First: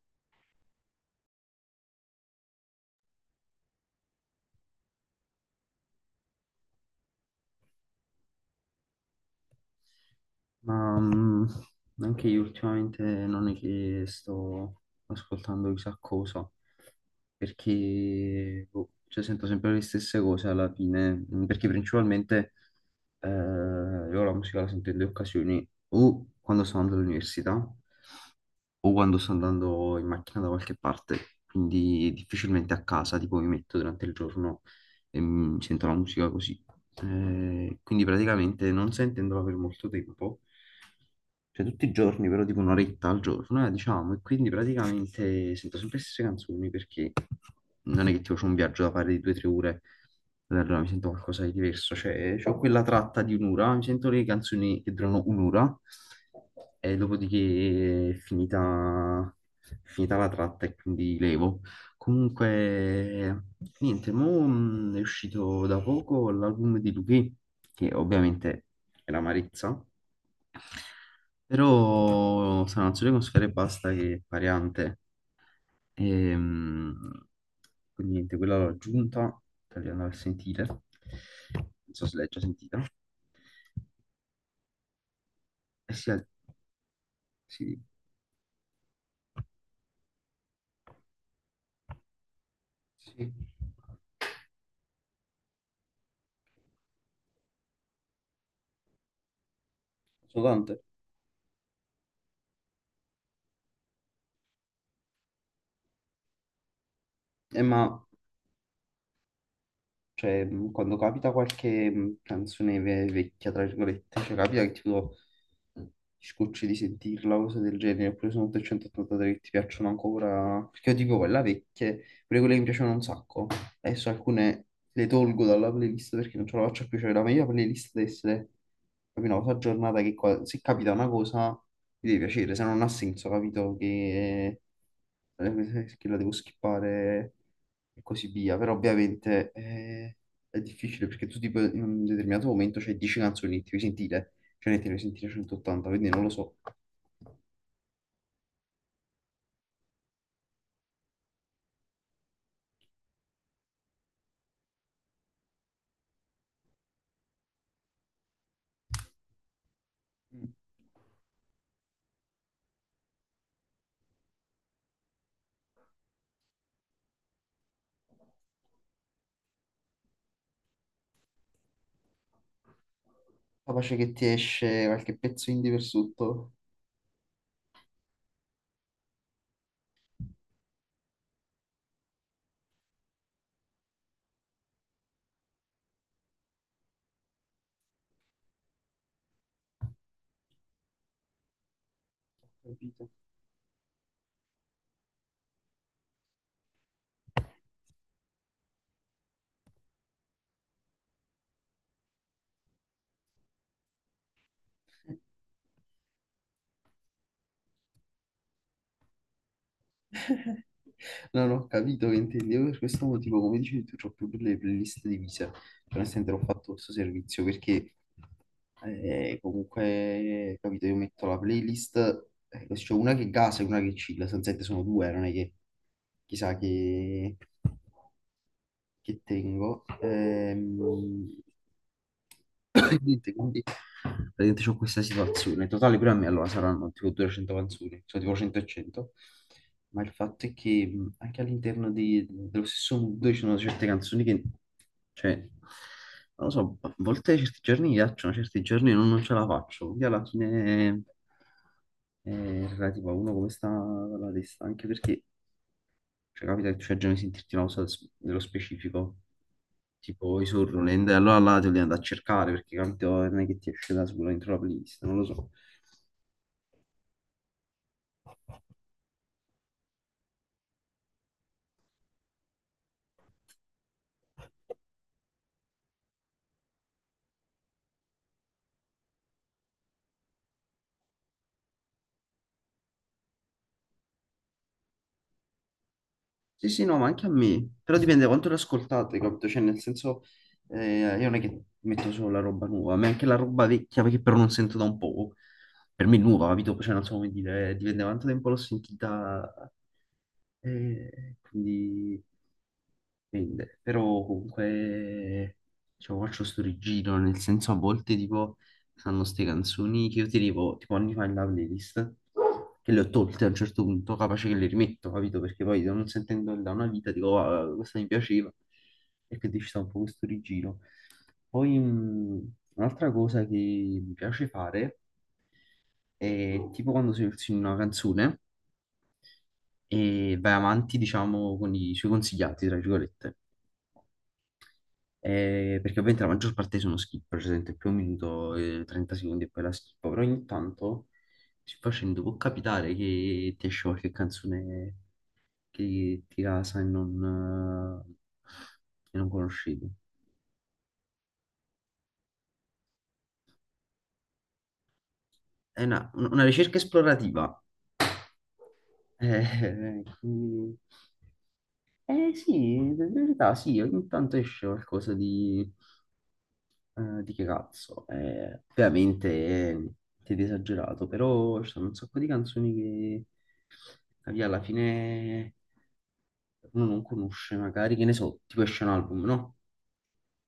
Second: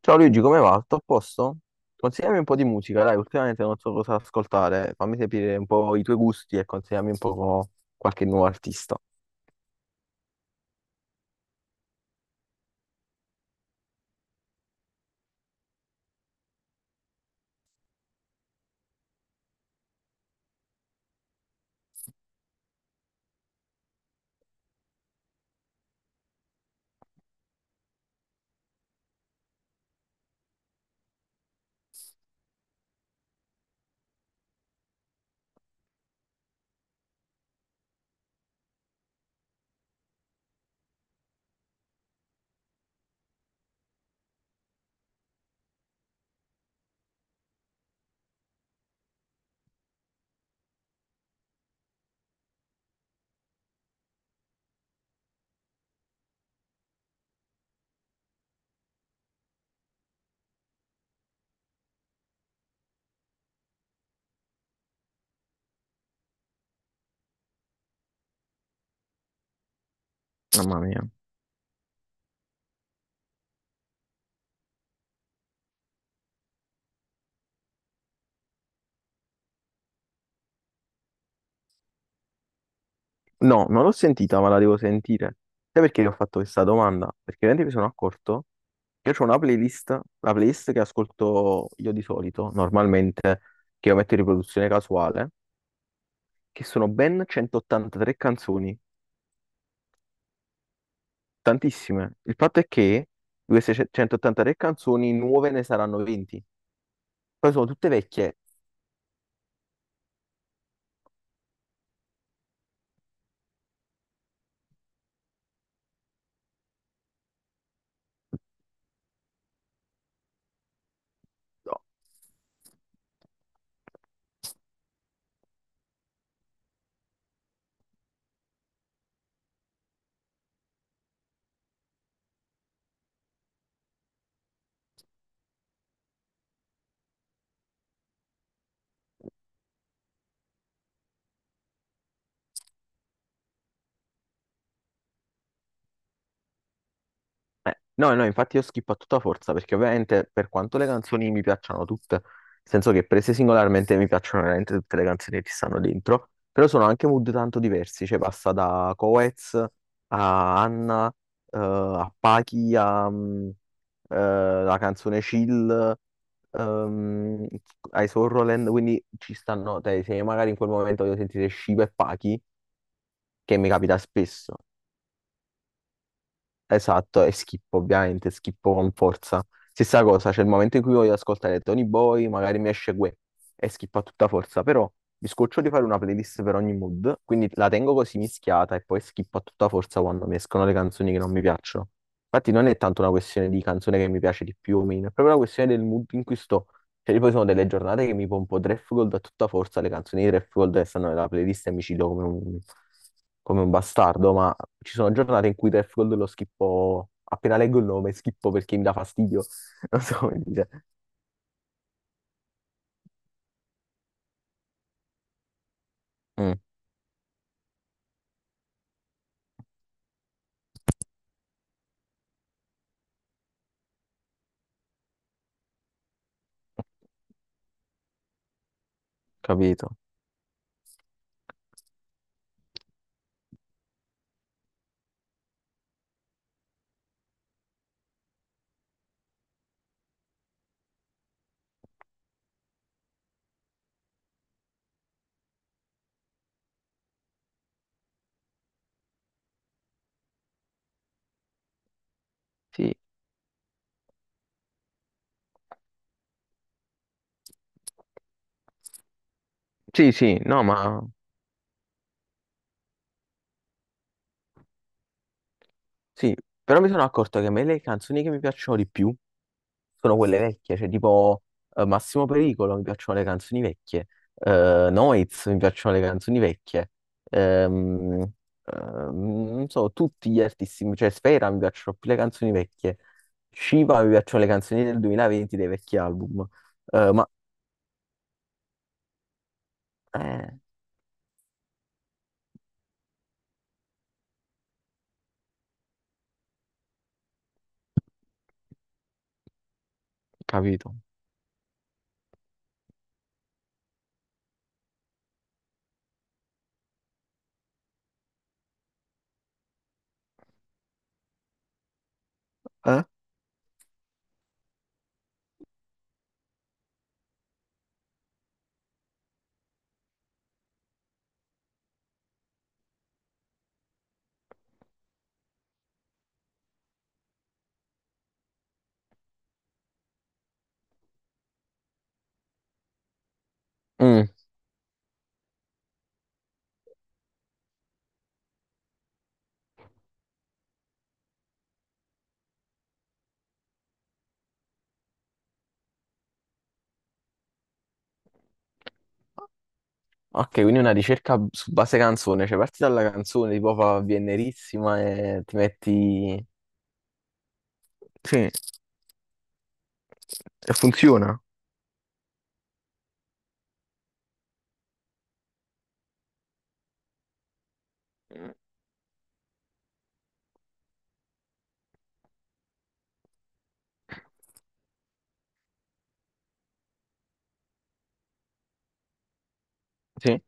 Ciao Luigi, come va? Tutto a posto? Consigliami un po' di musica, dai, ultimamente non so cosa ascoltare. Fammi sapere un po' i tuoi gusti e consigliami un po' qualche nuovo artista. Ma mm, anche io ultimamente non è che sto ascoltando chissà cosa, perché boh, cioè, sento sempre le stesse cose alla fine, perché principalmente io la musica la sento in due occasioni, o quando sto andando all'università, o quando sto andando in macchina da qualche parte, quindi difficilmente a casa, tipo mi metto durante il giorno e mi sento la musica così. Quindi praticamente non sentendola per molto tempo, cioè tutti i giorni, però tipo un'oretta al giorno, diciamo, e quindi praticamente sento sempre le stesse canzoni perché non è che tipo c'ho un viaggio da fare di due o tre ore, allora mi sento qualcosa di diverso, cioè ho quella tratta di un'ora, mi sento le canzoni che durano un'ora e dopodiché è finita la tratta e quindi levo. Comunque, niente, mo è uscito da poco l'album di Luchè, che ovviamente è la Marezza. Mamma mia. Però sarà una solo con sfera e pasta che è variante. Ehm, quindi niente, quella l'ho aggiunta, tagliando per sentire. Non so se l'hai già sentita. No, non l'ho sentita, ma la devo sentire. Sai Eh perché ti sì, ho fatto questa domanda? Perché veramente mi sì, sono accorto che io ho una playlist, la playlist che ascolto io di solito, sì. normalmente, che io metto in riproduzione casuale, che sono ben 183 canzoni, Sono tante. tantissime. Il fatto è che di queste 183 canzoni nuove ne saranno 20. Poi sono tutte Ma vecchie. cioè, quando capita qualche canzone vecchia, tra virgolette, cioè capita che tipo ti scocci di sentirla, cose del genere, oppure sono 883 che ti piacciono ancora, perché io dico quella No. vecchia, pure quelle che mi piacevano un sacco, adesso alcune le tolgo dalla playlist perché non ce la faccio più, cioè la mia playlist deve essere proprio una cosa aggiornata che se capita una cosa mi deve piacere, se no non ha senso, capito? Che la devo skippare e così via. Però ovviamente è difficile perché tu tipo in un determinato momento c'hai 10 canzoni e ti devi sentire, cioè ne ti devi sentire 180, quindi non lo so. No, no, infatti io skippo a tutta forza perché ovviamente per quanto le canzoni mi piacciono tutte, nel senso che prese singolarmente mi piacciono veramente tutte le canzoni che ci stanno dentro, però sono anche mood tanto diversi, cioè passa da Coez Mm. a Anna, a Pachi, la canzone Chill, ehm, ai Sorroland, quindi ci stanno, te, se magari in quel momento voglio sentire Shiva e Pachi, che mi Capace capita che ti spesso, esce qualche pezzo indie per sotto, esatto, e schippo ovviamente, schippo con forza. Stessa cosa, c'è il momento in cui voglio ascoltare Tony Boy, magari mi esce Guè e schippo a tutta forza, però mi scoccio di fare una playlist per ogni mood, quindi la tengo così mischiata e poi schippo a tutta forza quando mi escono le canzoni che non mi piacciono. Infatti non è tanto capito? una questione di canzone che mi piace di più o meno, è proprio una questione del mood in cui sto. Cioè, io poi sono delle giornate che mi pompo Draft Gold a tutta forza, le canzoni di Draft Gold che stanno nella playlist e mi ci do come un bastardo, ma ci sono giornate in cui Draft Gold lo schippo, appena leggo il nome, schippo perché mi dà fastidio. Non so come dire. Non ho capito che intendi. Io per questo motivo, come dicevi tu, ho più le playlist divise. Cioè, nel senso, ho Mm, fatto questo servizio perché comunque, capito, io metto la playlist, così c'è una che gasa e una che chill. Sostanzialmente sono due, non è che chissà che tengo. capito. Niente, quindi praticamente c'ho questa situazione. In totale pure a me allora saranno tipo 200 canzoni, sono tipo 100 e 100. Ma il fatto è che anche all'interno dello stesso mood ci sono certe canzoni che, cioè, non lo so, a volte certi giorni mi piacciono, certi giorni non ce la faccio. Quindi alla fine è Sì. relativo a uno come sta la testa, anche perché cioè, capita che tu hai già sentirti una cosa dello specifico Sì, sì, tipo i no, ma Sorroland, allora là te li andare a cercare perché capito, non è che ti esce da solo dentro la playlist, non lo so. sì, però mi sono accorto che a me le canzoni che mi piacciono di più sono quelle vecchie, cioè tipo Massimo Pericolo mi piacciono le canzoni vecchie, Noiz mi piacciono le canzoni vecchie, ehm, ehm, non so, tutti gli artisti, cioè Sfera mi piacciono più le canzoni vecchie, Shiva mi piacciono le canzoni del 2020 dei vecchi album, Sì, sì, no, ma eh, anche a ma me, però dipende da quanto le ascoltate, capito? Cioè, nel senso, eh, io non è che metto solo la roba nuova, ma anche la roba vecchia che però non sento da un po', per me è nuova, capito? Cioè, non so come dire, dipende da quanto tempo l'ho sentita, capito? Quindi... dipende. Però comunque cioè, faccio sto rigiro, nel senso a volte tipo fanno ste canzoni che io tenevo tipo anni fa in la playlist, che le Eh? ho tolte a un certo punto, capace che le rimetto, capito? Perché poi non sentendo da una vita dico, "Ah, questa mi piaceva", e quindi ci sta un po' questo rigiro. Poi un'altra cosa che mi piace fare è tipo quando si una canzone e vai avanti, diciamo, con i suoi consigliati, tra virgolette. Mm. Perché ovviamente la maggior parte sono skip, per esempio più un minuto e 30 secondi e poi la skippo, però ogni tanto si facendo può capitare che ti esce qualche canzone che ti casa e non conoscevi. Ok, quindi una ricerca su base canzone, cioè parti dalla canzone, tipo fa Viennerissima e ti È una metti. ricerca esplorativa. Sì, Eh, e quindi- funziona. Sì, in verità sì, ogni tanto esce qualcosa di, eh, di che cazzo? Ovviamente è niente di esagerato, però ci sono un sacco di canzoni che capì, alla fine uno non conosce, magari che ne so, tipo esce un album, no? Sì,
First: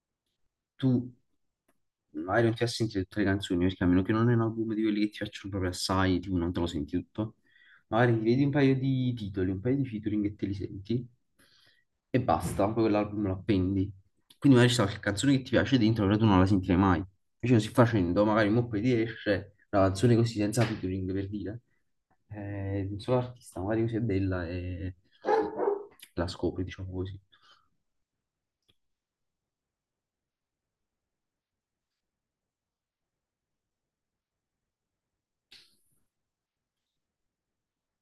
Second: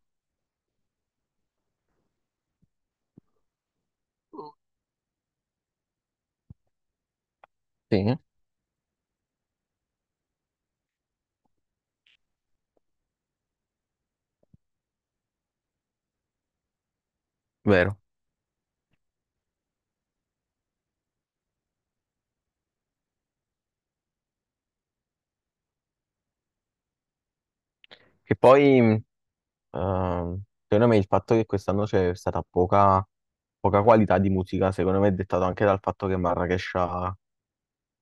Tu magari non ti vai a sentire tutte le canzoni, perché a meno che non è un album di quelli che ti piacciono proprio assai, tipo non te lo senti tutto, magari sì, ti vedi un paio di titoli, un paio di featuring e te li senti, e basta, poi quell'album lo appendi. Quindi magari c'è qualche canzone che ti piace dentro, però tu non la sentirai mai. Invece così vero. facendo, magari mo poi ti esce una canzone così senza featuring, per dire, di un solo artista, magari così è bella e la scopri, diciamo così. Che poi, ehm, secondo me, il fatto che quest'anno c'è stata poca qualità di musica, secondo me è dettato anche dal fatto che Marrakesh ha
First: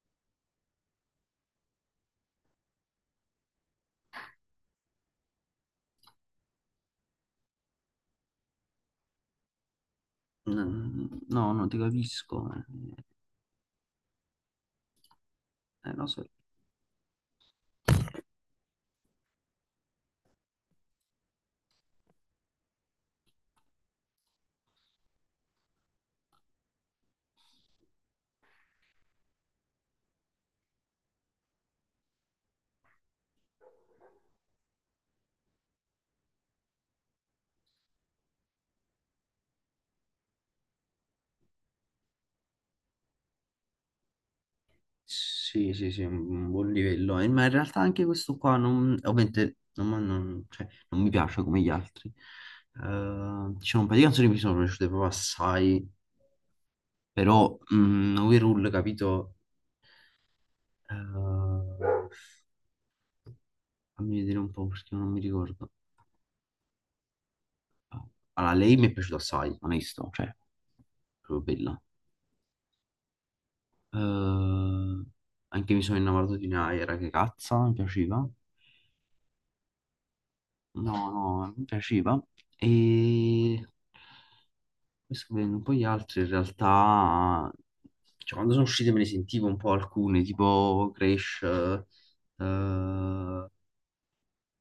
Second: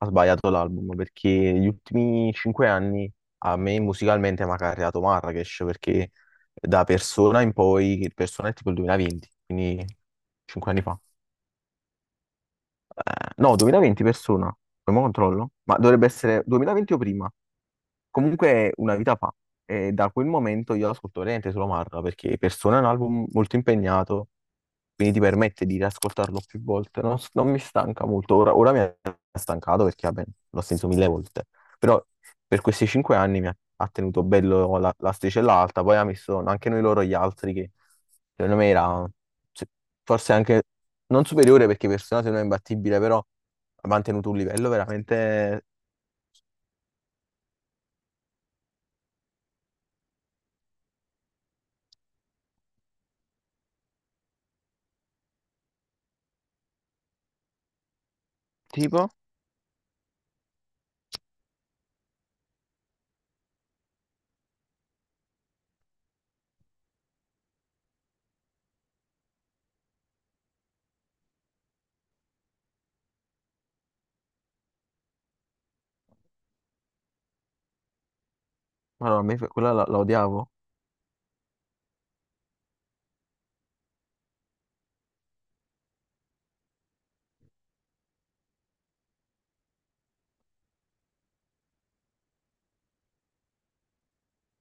sbagliato l'album perché gli ultimi 5 anni a me musicalmente mi ha carriato Marrakesh perché da Persona in poi, Persona è tipo il 2020, quindi 5 anni fa. No, non ti capisco, No, 2020 persona. Poi mo controllo. Ma dovrebbe non so. essere 2020 o prima. Comunque è una vita fa. E da quel momento io ascolto veramente solo Marra perché Persona è un album molto impegnato, quindi ti permette di riascoltarlo più volte. Non mi stanca molto. Ora mi ha stancato perché vabbè, l'ho sentito mille volte. Però per questi 5 anni mi ha tenuto bello la sticella alta, poi ha messo anche noi loro gli altri che secondo me era se- forse anche non superiore perché Personato non è imbattibile, però ha mantenuto un livello veramente Sì, sì, sì, un buon livello. Ma in realtà anche questo qua non, ovviamente non, ma non- cioè, non mi piace come gli altri. Diciamo, un paio di canzoni mi sono piaciute proprio assai, però overall, tipo, capito? Eh, fammi vedere un po' perché non mi ricordo. Allora, lei mi è piaciuta assai, onesto, cioè, proprio bella. Eh, anche mi sono innamorato di Naira, che cazzo, mi piaceva. ma no, a me quella la odiavo. No, no, mi piaceva. E poi sto vedendo un po' gli altri, in realtà, cioè, quando sono uscite me ne sentivo un po' alcune, tipo Crash,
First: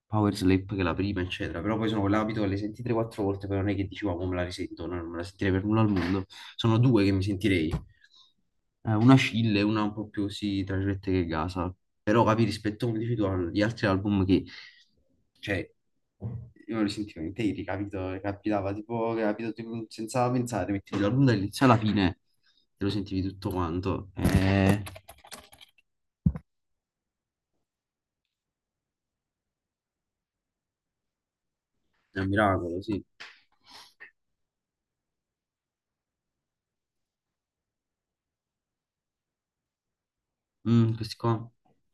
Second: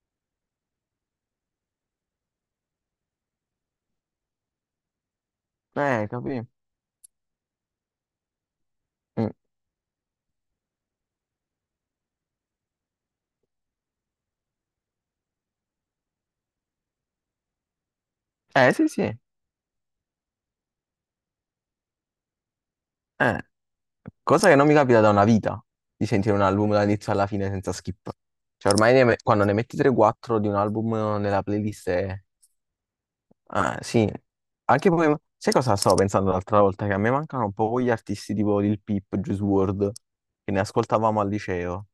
Power Slap, che è la prima, eccetera. Però poi sono quell'abito che le senti 3-4 volte, però non è che dici, "Wow, mo me la risento", no, non me la sentirei per nulla al mondo. Capì? Sono due che mi sentirei. Una Mm. Scilla e una un po' più, sì, tra virgolette, che gasa. Però capi, rispetto, come dici tu, agli altri album che cioè, io lo sentivo interi, capito? Capitava Sì, tipo, sì. capito, tipo, senza pensare, mettevi l'album dall'inizio alla fine e lo sentivi Eh, tutto quanto. Cosa che non mi capita da una vita di sentire un album dall'inizio alla fine senza skip. Cioè, ormai quando ne metti 3-4 di un album nella playlist è. È un miracolo, sì. Ah, sì. Sai cosa stavo pensando l'altra volta? Che a me mancano un po' gli artisti tipo Lil Peep, Juice WRLD, che ne Mm, questi ascoltavamo al qua. liceo.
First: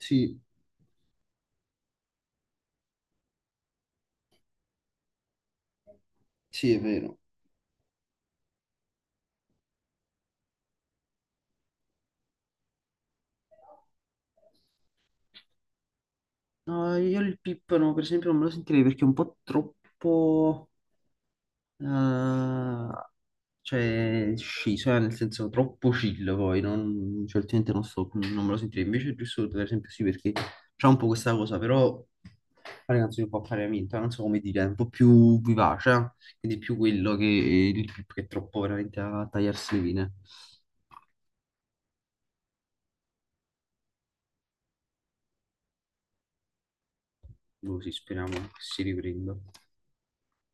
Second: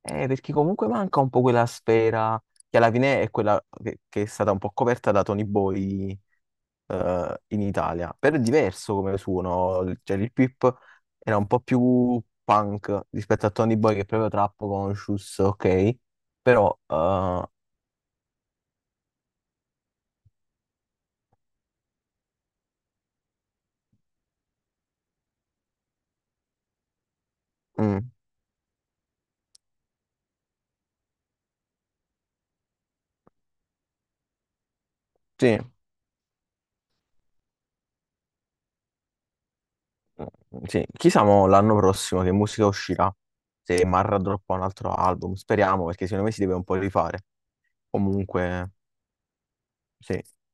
Perché comunque manca un po' quella sfera che, alla fine è quella che è stata un po' coperta da Tony Boy sì, è vero. In Italia. Però è diverso come suono, cioè il Pip era un po' più punk rispetto a Tony Boy che è proprio trap conscious, ok? Però, No, io il Pippano, per esempio, non me lo sentirei perché è un po' troppo... Ah, cioè, sciso, nel senso troppo chill poi, non, cioè, ultimamente non sto, mm, non me lo sentirei, invece giusto per esempio sì, perché c'è un po' questa cosa, però fare canzoni un po' a parimento, non so come dire, è un po' più sì, vivace, eh? Quindi più quello che il trip che è troppo veramente a tagliarsi le vene, sì. Chissà mo l'anno prossimo che musica uscirà, se Marra droppa un altro album, speriamo perché secondo me si deve un po' rifare. così speriamo che Comunque, si riprenda. sì.